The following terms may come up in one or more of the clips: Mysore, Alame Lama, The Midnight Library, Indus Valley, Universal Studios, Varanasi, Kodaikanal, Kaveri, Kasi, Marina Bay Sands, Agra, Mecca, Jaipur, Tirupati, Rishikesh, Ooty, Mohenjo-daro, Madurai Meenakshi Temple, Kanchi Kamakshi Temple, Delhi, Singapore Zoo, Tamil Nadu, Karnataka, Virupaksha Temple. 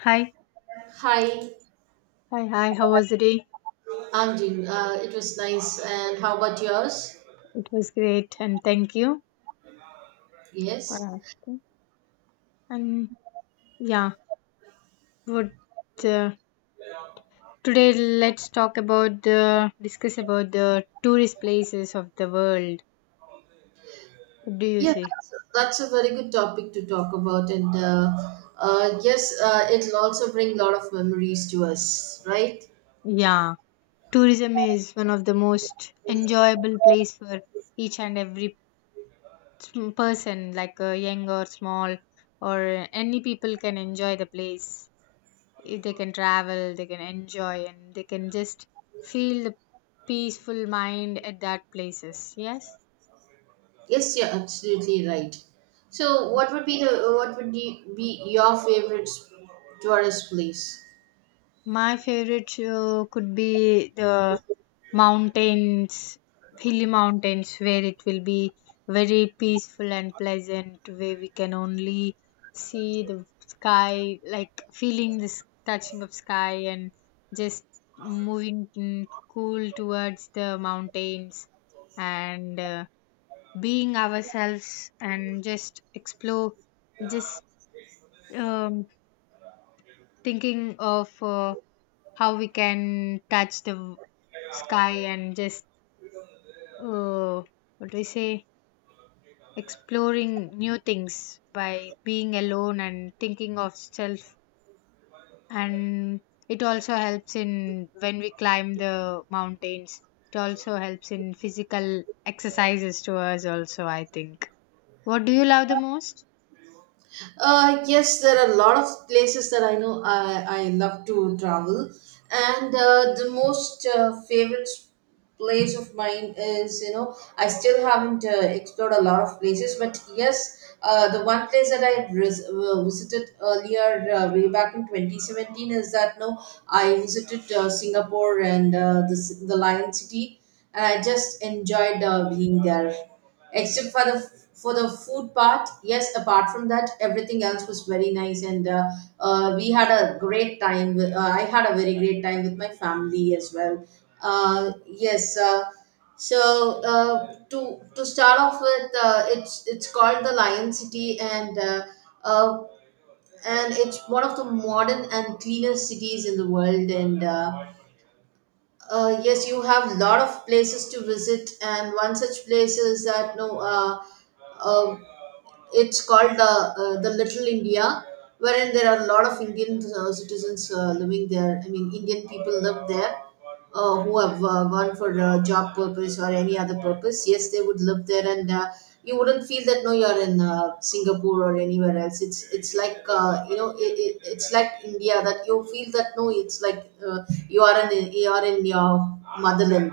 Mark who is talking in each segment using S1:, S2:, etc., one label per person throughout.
S1: Hi,
S2: Hi,
S1: hi, hi. How was the day?
S2: I'm Jin. It was nice. And how about yours?
S1: It was great, and thank you for
S2: Yes.
S1: asking. And yeah, would uh, today let's talk about the discuss about the tourist places of the world. What do you
S2: Yeah,
S1: say?
S2: that's, that's a very good topic to talk about. It'll also bring a lot of memories to us, right?
S1: Yeah, tourism is one of the most enjoyable place for each and every person, like young or small, or any people can enjoy the place. They can travel, they can enjoy, and they can just feel the peaceful mind at that places. Yes,
S2: Yes, you're absolutely right. So, what would be your favorite tourist place?
S1: my favorite could be the mountains, hilly mountains, where it will be very peaceful and pleasant, where we can only see the sky, like feeling this touching of sky and just moving cool towards the mountains and being ourselves and just explore, just um, thinking of how we can touch the sky and just uh, what do we say, exploring new things by being alone and thinking of self. And it also helps in when we climb the mountains, it also helps in physical exercises to us also, I think. What do you love the most?
S2: Yes, there are a lot of places that I know I love to travel, and the most favorite place of mine is. I still haven't explored a lot of places, but yes, the one place that I visited earlier way back in 2017 is that no I visited Singapore and the Lion City, and I just enjoyed being there except for the food part. Yes, apart from that, everything else was very nice, and we had a great time with, I had a very great time with my family as well. uh, yes uh, so to start off with, it's called the Lion City, uh, and it's one of the modern and cleanest cities in the world. And Yes, you have a lot of places to visit, and one such place is that no, uh, it's called the Little India, wherein there are a lot of Indian citizens living there. I mean, Indian people live there who have gone for job purpose or any other purpose. Yes, they would live there, and you wouldn't feel that no, you're in Singapore or anywhere else. It's like you know, it's like India. That You feel that no, it's like you are in your motherland.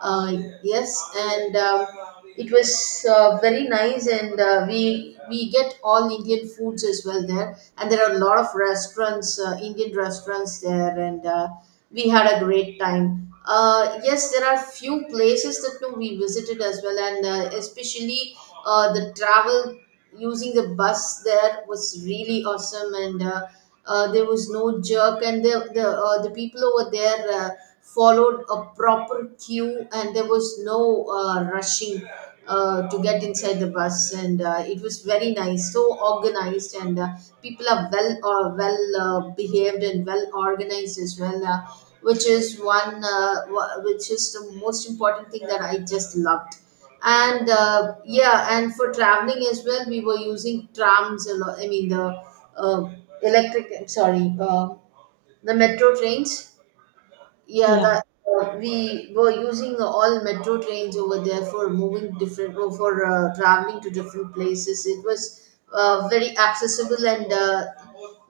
S2: uh, yes, and it was very nice, and we get all Indian foods as well there, and there are a lot of restaurants, Indian restaurants there, and we had a great time. Yes, there are few places that no, we visited as well, and especially the travel using the bus there was really awesome. And There was no jerk, and the people over there followed a proper queue, and there was no rushing to get inside the bus, and it was very nice, so organized, and people are well behaved and well organized as well, which is the most important thing that I just loved. And Yeah, and for traveling as well, we were using trams a lot. I mean, the uh, electric sorry the metro trains. Yeah,
S1: Yeah.
S2: that we were using all metro trains over there for moving different or for traveling to different places. It was very accessible and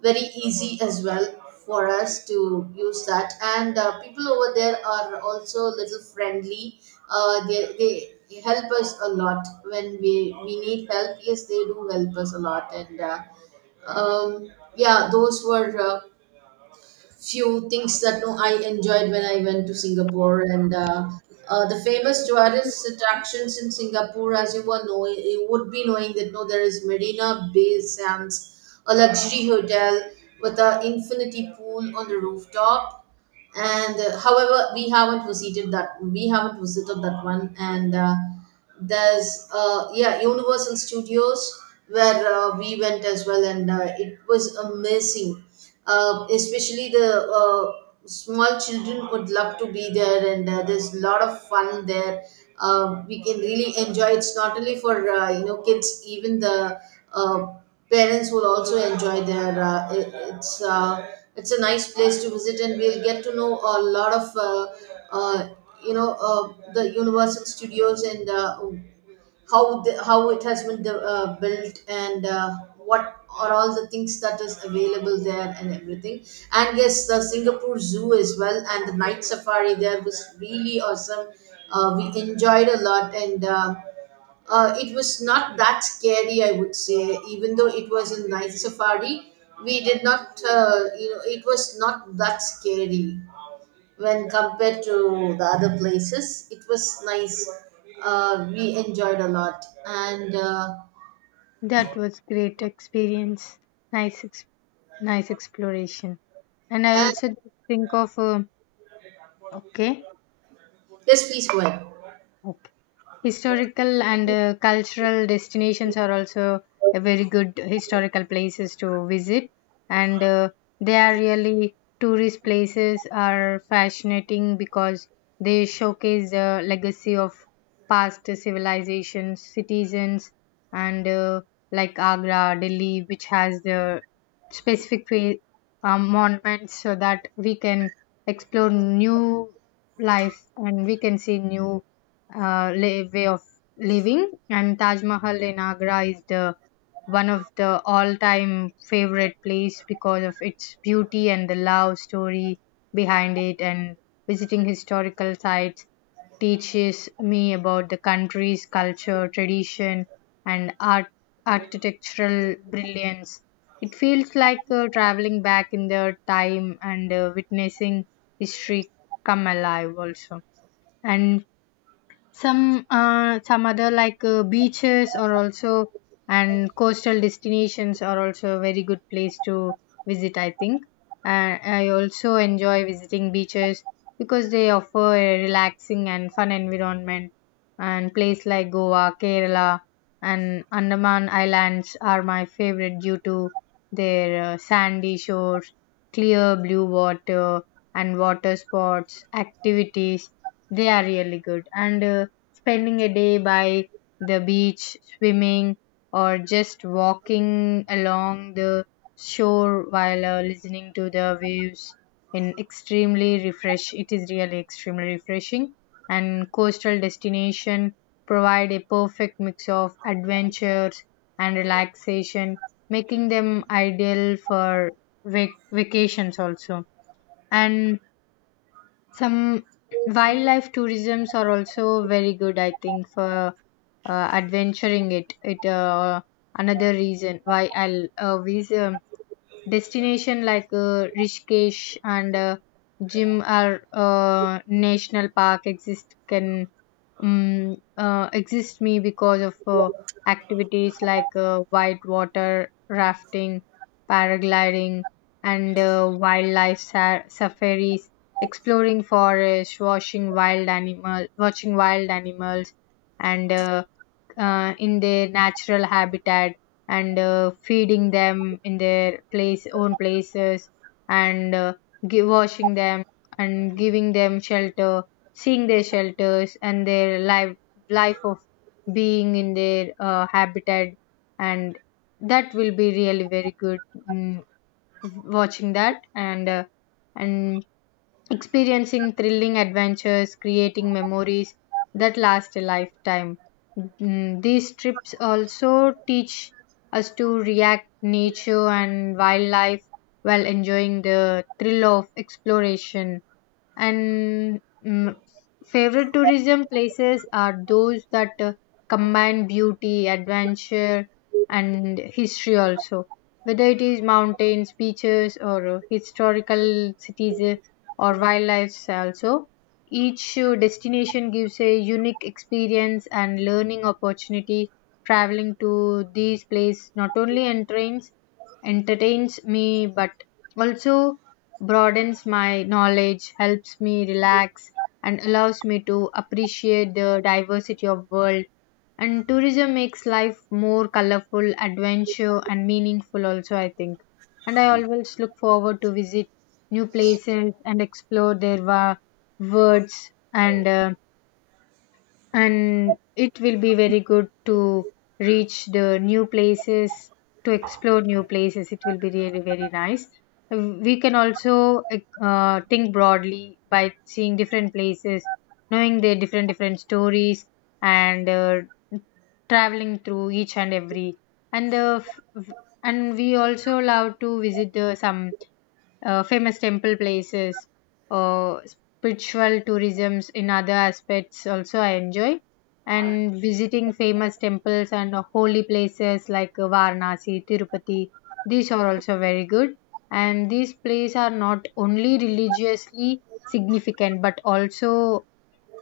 S2: very easy as well for us to use that. And people over there are also a little friendly. They help us a lot when we need help. Yes, they do help us a lot. And. Um, yeah, those were few things that no, I enjoyed when I went to Singapore. And The famous tourist attractions in Singapore, as you were knowing, you would be knowing that no, there is Marina Bay Sands, a luxury hotel with an infinity pool on the rooftop. And However, we haven't visited that. We haven't visited that one. And there's yeah, Universal Studios where we went as well, and it was amazing, especially the uh, small children would love to be there, and there's a lot of fun there. We can really enjoy. It's not only for you know kids, even the uh, parents will also enjoy. Their it, it's It's a nice place to visit, and we'll get to know a lot of uh, you know, the Universal Studios and how how it has been built, and what are all the things that is available there and everything. And yes, the Singapore Zoo as well, and the night safari there was really awesome. We enjoyed a lot. And It was not that scary, I would say, even though it was a night safari. We did not, you know, it was not that scary when compared to the other places. It was nice. We enjoyed a lot.
S1: That was great experience. Nice, ex- Nice exploration. And I
S2: And
S1: also think of okay.
S2: Yes, please go ahead.
S1: Okay. Historical and cultural destinations are also a very good historical places to visit, and they are really, tourist places are fascinating because they showcase the legacy of past civilizations, citizens, and like Agra, Delhi, which has the specific monuments so that we can explore new life and we can see new way of living. And Taj Mahal in Agra is the one of the all-time favorite place because of its beauty and the love story behind it. And visiting historical sites teaches me about the country's culture, tradition, and art architectural brilliance. It feels like traveling back in the time and witnessing history come alive also. And some other like beaches are also and coastal destinations are also a very good place to visit, I think. And I also enjoy visiting beaches because they offer a relaxing and fun environment. And place like Goa, Kerala, and Andaman Islands are my favorite due to their sandy shores, clear blue water, and water sports activities. They are really good, and spending a day by the beach, swimming, or just walking along the shore while listening to the waves in extremely refresh it is really extremely refreshing, and coastal destination provide a perfect mix of adventures and relaxation, making them ideal for vacations also. And some wildlife tourisms are also very good, I think, for adventuring it. Another reason why I'll visit destination like Rishikesh and Jim are national park exist can exist me because of activities like white water rafting, paragliding, and wildlife safaris, exploring forest, watching wild animals, and in their natural habitat, and feeding them in their place own places and washing them and giving them shelter, seeing their shelters and their life, life of being in their habitat. And that will be really very good, mm, watching that. And and experiencing thrilling adventures, creating memories that last a lifetime. These trips also teach us to react nature and wildlife while enjoying the thrill of exploration. And mm, favorite tourism places are those that combine beauty, adventure, and history also. Whether it is mountains, beaches, or historical cities or wildlife also, each destination gives a unique experience and learning opportunity. Traveling to these places not only entertains me but also broadens my knowledge, helps me relax, and allows me to appreciate the diversity of world. And tourism makes life more colorful, adventure, and meaningful. Also, I think, and I always look forward to visit new places and explore their words. And. Uh, and it will be very good to reach the new places, to explore new places, it will be really very nice. Uh, we can also, like, think broadly by seeing different places, knowing their different different stories, and traveling through each and every, and the f- f- and we also love to visit the, some famous temple places, uh, spiritual tourisms. In other aspects also I enjoy and visiting famous temples and holy places like Varanasi, Tirupati. These are also very good, and these places are not only religiously significant but also,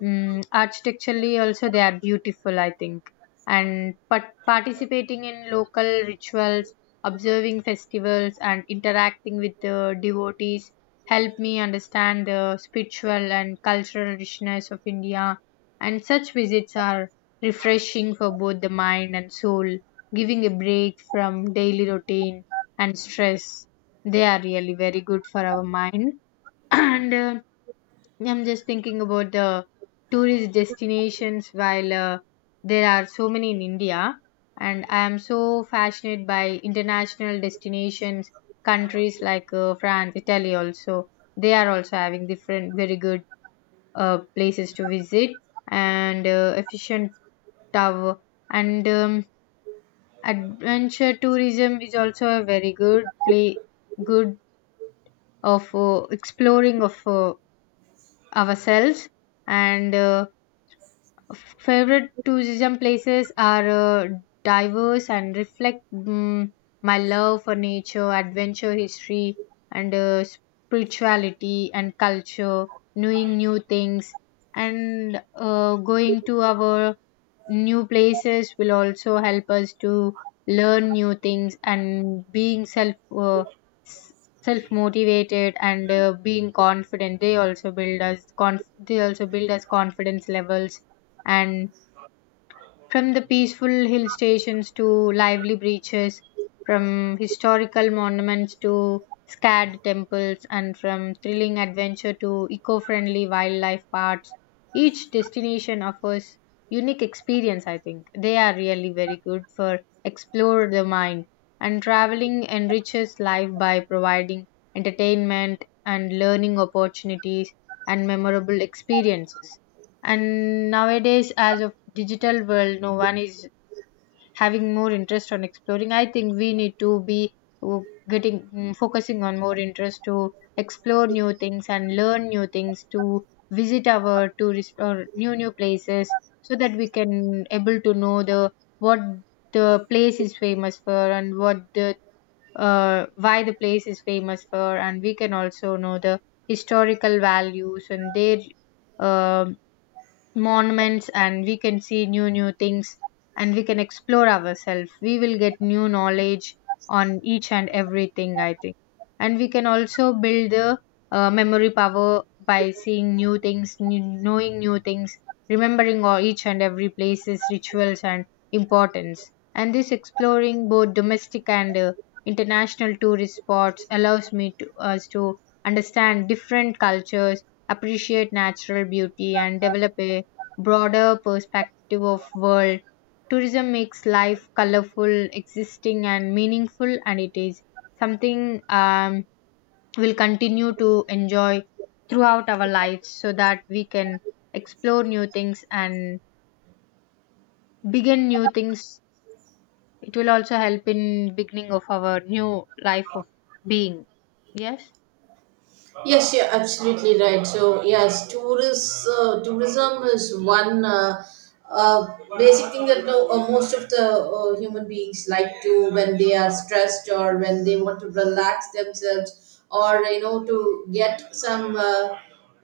S1: Architecturally also they are beautiful, I think. And but participating in local rituals, observing festivals, and interacting with the devotees help me understand the spiritual and cultural richness of India. And such visits are refreshing for both the mind and soul, giving a break from daily routine and stress. They are really very good for our mind. And I'm just thinking about the tourist destinations. While there are so many in India, and I am so fascinated by international destinations, countries like France, Italy also. They are also having different, very good places to visit and efficient tower. And adventure tourism is also a very good good of exploring of ourselves. And. Uh, Favorite tourism places are diverse and reflect my love for nature, adventure, history, and spirituality and culture, knowing new things, and going to our new places will also help us to learn new things and being self motivated and being confident. They also they also build us confidence levels. And from the peaceful hill stations to lively beaches, from historical monuments to sacred temples, and from thrilling adventure to eco friendly wildlife parks, each destination offers unique experience, I think. They are really very good for explore the mind, and traveling enriches life by providing entertainment and learning opportunities and memorable experiences. And nowadays, as of digital world, no one is having more interest on exploring. I think we need to be uh, focusing on more interest to explore new things and learn new things, to visit our tourist or new new places, so that we can able to know the what the place is famous for and what the why the place is famous for. And we can also know the historical values and their um monuments, and we can see new new things, and we can explore ourselves. We will get new knowledge on each and everything, I think. And we can also build the memory power by seeing new things, knowing new things, remembering all each and every places rituals and importance. And this exploring both domestic and international tourist spots allows me to us to understand different cultures, appreciate natural beauty, and develop a broader perspective of world. Tourism makes life colorful, existing and meaningful, and it is something we'll continue to enjoy throughout our lives, so that we can explore new things and begin new things. It will also help in beginning of our new life of being. Yes.
S2: Yes, you're absolutely right. So yes, tourist tourism is one uh, basic thing that most of the human beings like to, when they are stressed or when they want to relax themselves, or you know, to get some.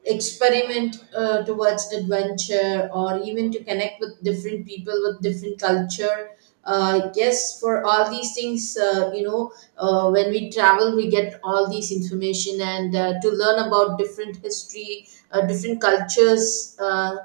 S2: Experiment towards adventure, or even to connect with different people with different culture. Yes, for all these things, you know, when we travel, we get all these information, and to learn about different history, different cultures. uh,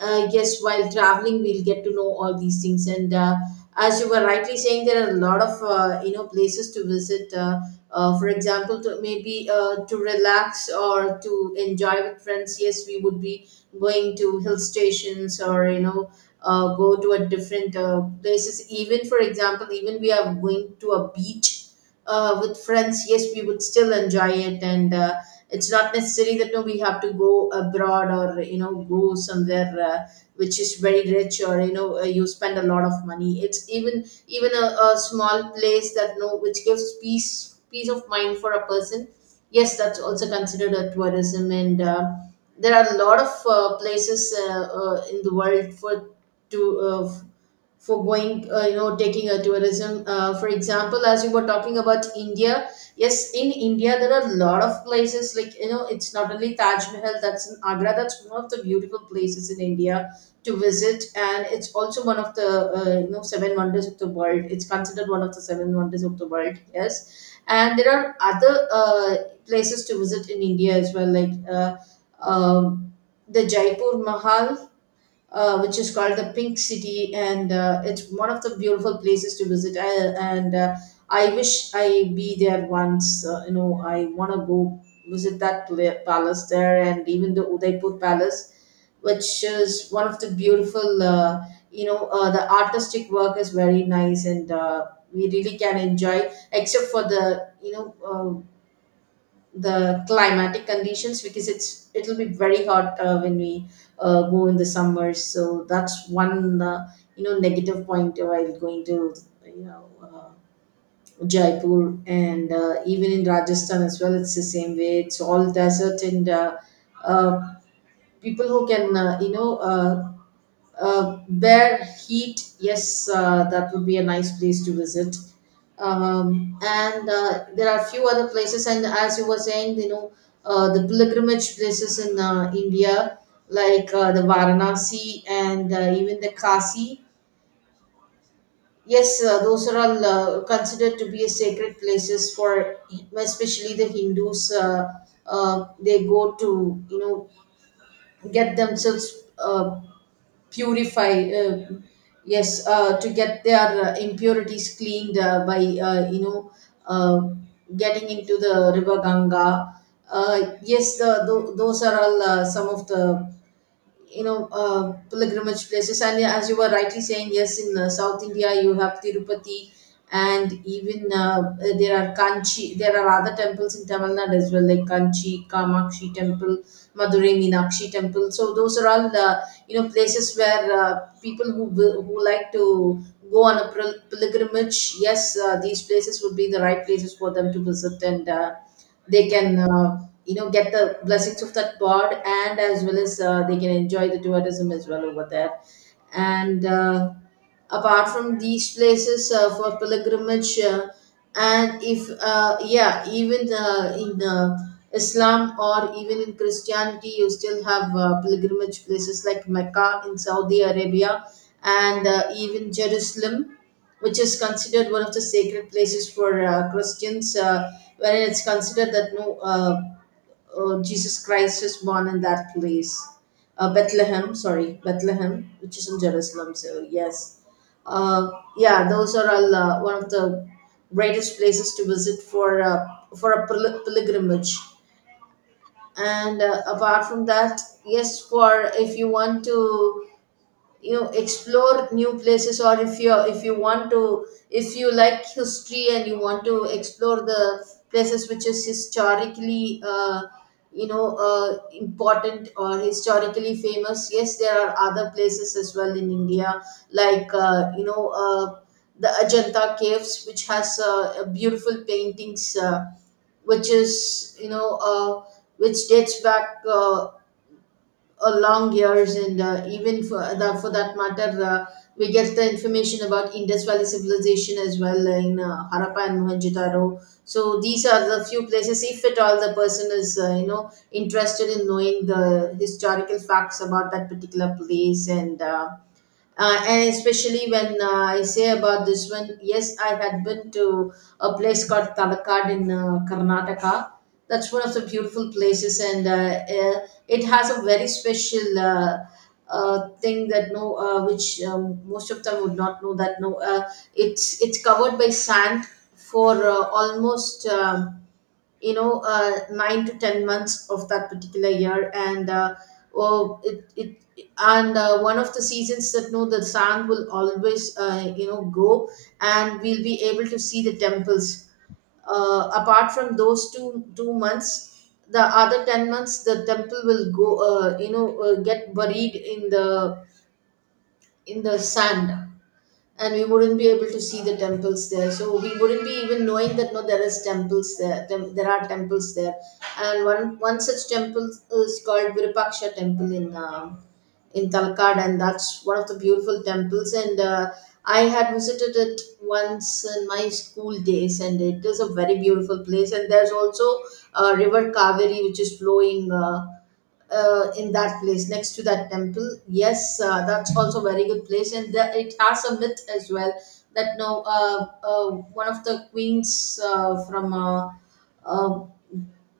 S2: uh, Yes, while traveling, we'll get to know all these things. And as you were rightly saying, there are a lot of you know places to visit. For example, to maybe to relax or to enjoy with friends. Yes, we would be going to hill stations, or you know, go to a different places. Even for example, even we are going to a beach with friends, yes, we would still enjoy it, and it's not necessary that no, we have to go abroad, or you know, go somewhere which is very rich, or you know, you spend a lot of money. It's even even a small place that no, which gives peace of mind for a person. Yes, that's also considered a tourism, and there are a lot of places in the world to uh, for going, you know, taking a tourism. For example, as you were talking about India, yes, in India there are a lot of places, like, you know, it's not only Taj Mahal that's in Agra. That's one of the beautiful places in India to visit, and it's also one of the you know seven wonders of the world. It's considered one of the seven wonders of the world. Yes. And there are other uh, places to visit in India as well, like um the Jaipur Mahal, which is called the Pink City, and it's one of the beautiful places to visit. And uh, I wish I be there once. You know, I want to go visit that palace there, and even the Udaipur Palace, which is one of the beautiful. You know, the artistic work is very nice, and we really can enjoy, except for the, you know. The climatic conditions, because it'll be very hot when we go in the summers. So that's one, you know, negative point while going to, you know, Jaipur, and even in Rajasthan as well, it's the same way. It's all desert, and uh, people who can, you know, Bear Heat, yes, that would be a nice place to visit. And There are few other places, and as you were saying, you know, the pilgrimage places in India, like the Varanasi and even the Kasi. Yes, those are all considered to be a sacred places for especially the Hindus. They go to, you know, get themselves purify, yes, to get their impurities cleaned, by you know, uh, getting into the river Ganga. Yes, those are all some of the, you know, pilgrimage places. And yeah, as you were rightly saying, yes, in South India, you have Tirupati, and even there are Kanchi, there are other temples in Tamil Nadu as well, like Kanchi Kamakshi Temple, Madurai Meenakshi Temple. So those are all you know places where people who like to go on a pilgrimage. Yes, these places would be the right places for them to visit, and they can, you know, get the blessings of that God, and as well as they can enjoy the tourism as well over there. And Apart from these places for pilgrimage, and if yeah, even in Islam or even in Christianity, you still have pilgrimage places like Mecca in Saudi Arabia, and even Jerusalem, which is considered one of the sacred places for Christians, wherein it's considered that no Jesus Christ was born in that place, Bethlehem. Sorry, Bethlehem, which is in Jerusalem. So yes, uh, yeah, those are all one of the greatest places to visit for a pilgrimage. And apart from that, yes, for if you want to explore new places, or if you like history and you want to explore the places which is historically important or historically famous. Yes, there are other places as well in India, like the Ajanta Caves, which has a beautiful paintings, which is you know which dates back long years. And even for that matter, we get the information about Indus Valley civilization as well in Harappa and Mohenjo-Daro. So these are the few places if at all the person is interested in knowing the historical facts about that particular place. And especially when I say about this one, yes, I had been to a place called Talakad in Karnataka. That's one of the beautiful places, and it has a very special thing that no, which most of them would not know that no, it's covered by sand for almost 9 to 10 months of that particular year. And oh, it and One of the seasons that no, the sand will always grow, and we'll be able to see the temples. Apart from those two two months, the other 10 months the temple will go get buried in the sand, and we wouldn't be able to see the temples there. So we wouldn't be even knowing that no, there is temples there, there are temples there. And one such temple is called Virupaksha Temple in Talakad, and that's one of the beautiful temples, and I had visited it once in my school days, and it is a very beautiful place. And there's also river Kaveri, which is flowing in that place next to that temple. Yes, that's also very good place, and it has a myth as well that no, one of the queens from uh,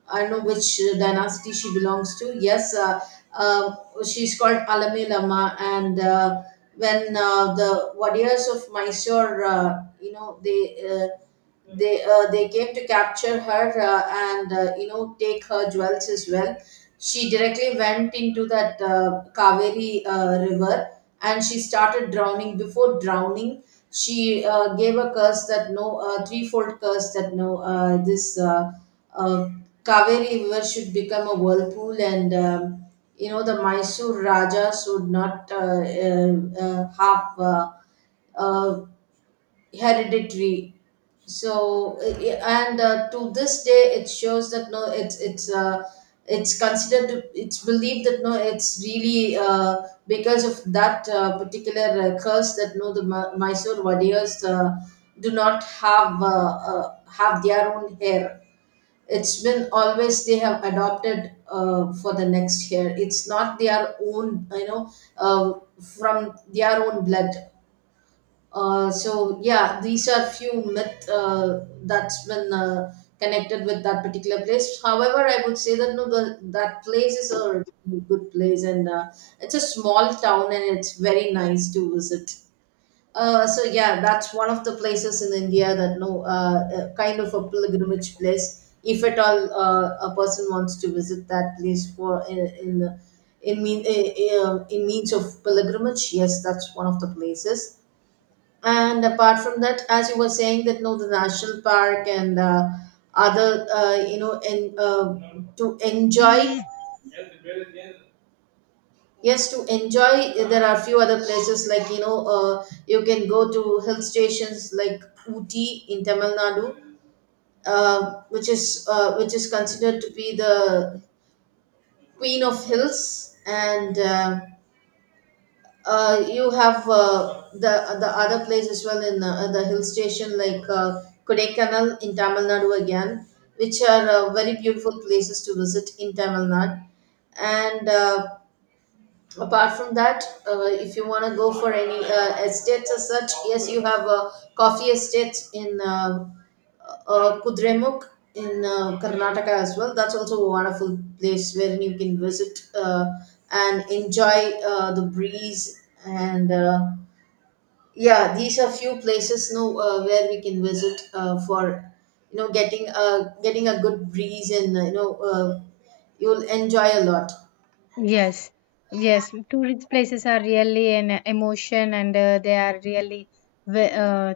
S2: I don't know which dynasty she belongs to. Yes, uh, she's called Alame Lama. And when the warriors of Mysore, they came to capture her, and take her jewels as well. She directly went into that Kaveri river, and she started drowning. Before drowning, she gave a curse that no, threefold curse that no, this uh, Kaveri river should become a whirlpool, and the Mysore Raja should not have, uh, hereditary. So yeah, and to this day it shows that no, it's considered to, it's believed that no, it's really because of that particular curse that no the Mysore warriors do not have, have their own hair. It's been always they have adopted for the next hair. It's not their own, you know, uh, from their own blood. So yeah, these are few myth that's been connected with that particular place. However, I would say that no, that place is a really good place, and it's a small town, and it's very nice to visit. So yeah, that's one of the places in India that no, kind of a pilgrimage place. If at all a person wants to visit that place for in mean in means of pilgrimage, yes, that's one of the places. And apart from that, as you were saying that no, the national park and other, and to enjoy. Yes, to enjoy, there are few other places, like you can go to hill stations like Ooty in Tamil Nadu, which is considered to be the queen of hills. And. You have the other place as well in the hill station, like Kodaikanal in Tamil Nadu again, which are very beautiful places to visit in Tamil Nadu. And apart from that, if you want to go for any estates as such, yes, you have coffee estates in Kudremukh in Karnataka as well. That's also a wonderful place wherein you can visit and enjoy the breeze. And yeah, these are few places no, where we can visit for getting a good breeze, and you'll enjoy a lot.
S1: Yes, yes. Tourist places are really an emotion, and they are really ve- uh,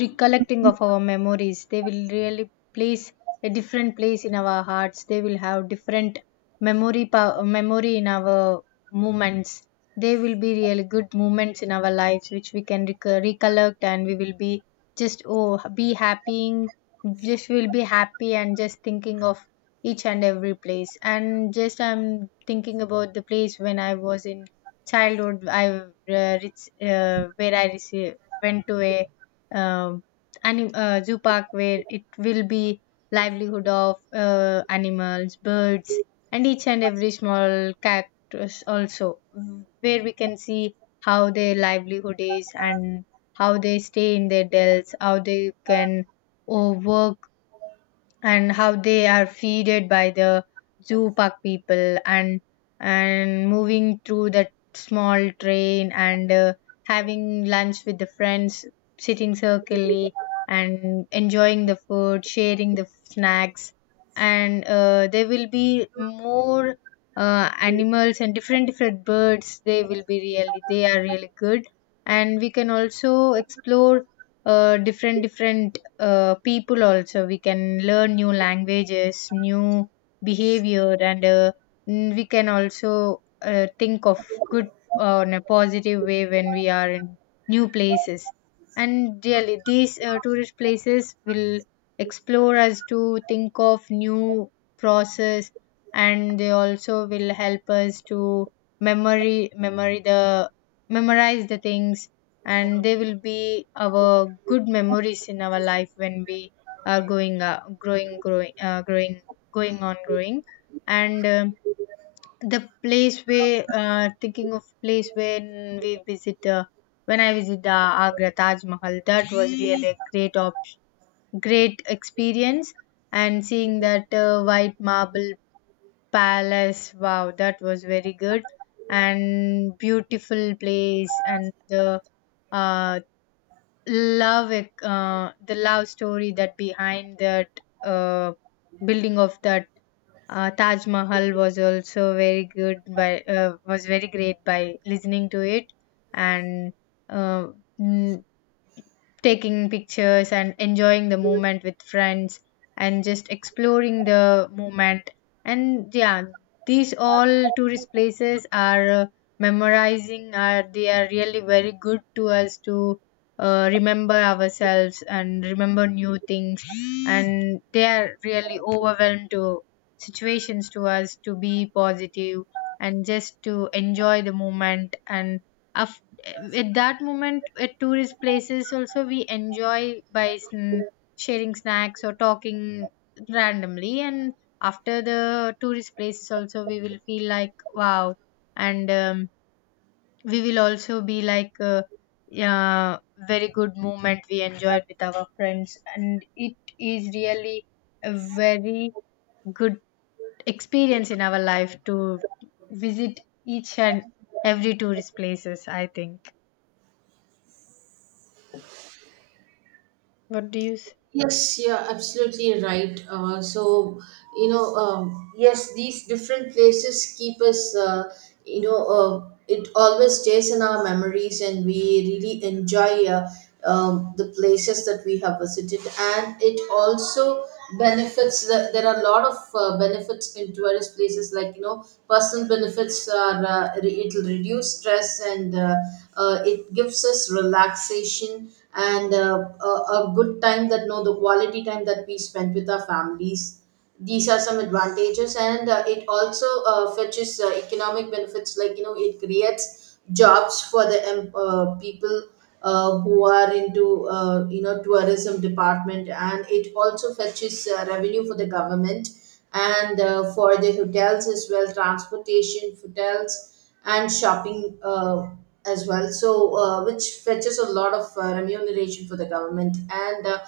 S1: recollecting of our memories. They will really place a different place in our hearts. They will have different memory in our moments. They will be really good moments in our lives, which we can recollect, and we will be just, oh, be happy, just will be happy, and just thinking of each and every place. And just I'm thinking about the place when I was in childhood. I where I went to a um zoo park, where it will be livelihood of animals, birds, and each and every small cactus also, where we can see how their livelihood is, and how they stay in their dells, how they can, oh, work, and how they are feeded by the zoo park people, and moving through that small train, and having lunch with the friends, sitting circularly, and enjoying the food, sharing the snacks. And there will be more animals and different different birds. They are really good, and we can also explore different different people also. We can learn new languages, new behavior, and we can also think of good in a positive way when we are in new places. And really these tourist places will explore us to think of new process, and they also will help us to memory memory the memorize the things. And they will be our good memories in our life when we are going on growing. And the place where thinking of place when we visit when I visit the Agra Taj Mahal, that was really a great experience. And seeing that white marble palace, wow, that was very good and beautiful place. And the uh, the love story that behind that uh, building of that Taj Mahal was also very good, by was very great by listening to it. And uh, mm, taking pictures and enjoying the moment with friends, and just exploring the moment. And yeah, these all tourist places are memorizing. Are They are really very good to us to remember ourselves and remember new things. And they are really overwhelmed to situations to us to be positive, and just to enjoy the moment. And of at that moment, at tourist places also, we enjoy by sharing snacks or talking randomly. And after the tourist places also, we will feel like, wow. And we will also be like, yeah, very good moment we enjoyed with our friends. And it is really a very good experience in our life to visit each and every tourist places, I think. What do you say?
S2: Yes, you're absolutely right. So, you know, yes, these different places keep us, it always stays in our memories, and we really enjoy the places that we have visited. And it also benefits, there are a lot of benefits in tourist places, like, you know, personal benefits are, it'll reduce stress, and it gives us relaxation, and a good time that no, the quality time that we spent with our families. These are some advantages, and it also fetches economic benefits, like you know, it creates jobs for the people who are into tourism department, and it also fetches revenue for the government and for the hotels as well, transportation, hotels, and shopping as well. So, which fetches a lot of remuneration for the government. And.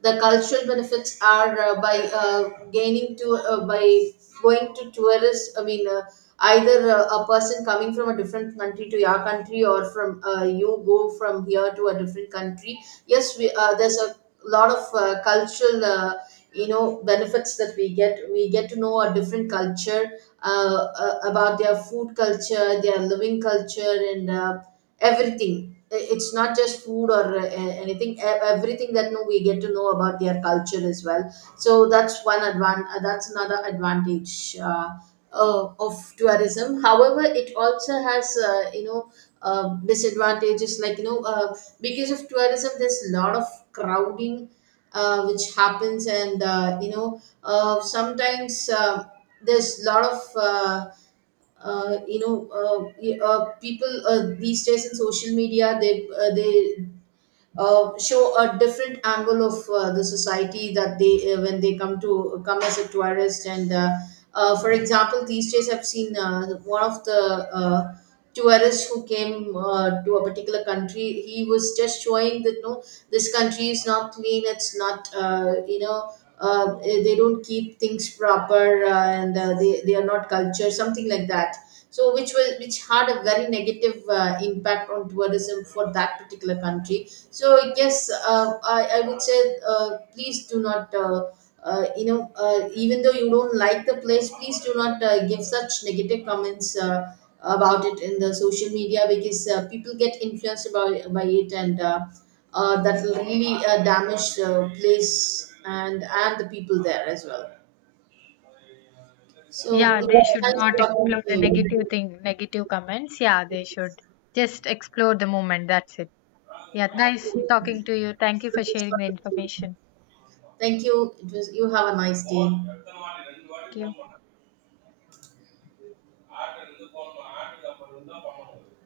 S2: The cultural benefits are by going to tourists, I mean either a person coming from a different country to your country, or from you go from here to a different country. Yes, we there's a lot of cultural you know benefits that we get to know a different culture. uh, about their food culture, their living culture, and everything. It's not just food or anything, everything that no, we get to know about their culture as well. So that's that's another advantage of tourism. However, it also has disadvantages, like you know, because of tourism there's a lot of crowding, which happens. And sometimes there's a lot of people, these days in social media they show a different angle of the society that they when they come as a tourist. And for example, these days I've seen one of the tourist who came to a particular country. He was just showing that no, this country is not clean, it's not, they don't keep things proper, and they are not culture, something like that. So which had a very negative impact on tourism for that particular country. So yes, I would say, please do not, even though you don't like the place, please do not give such negative comments about it in the social media, because people get influenced by it, and that will really damage the place and the people there as well. So
S1: Yeah,
S2: it
S1: they
S2: was
S1: should not
S2: nice talking
S1: explore
S2: to
S1: the negative
S2: you.
S1: thing, negative comments. Yeah, they should just explore the moment. That's it. Yeah, nice talking to you. Thank you for sharing the
S2: Nice.
S1: information.
S2: Thank you. It was You have a nice day.
S1: Thank you.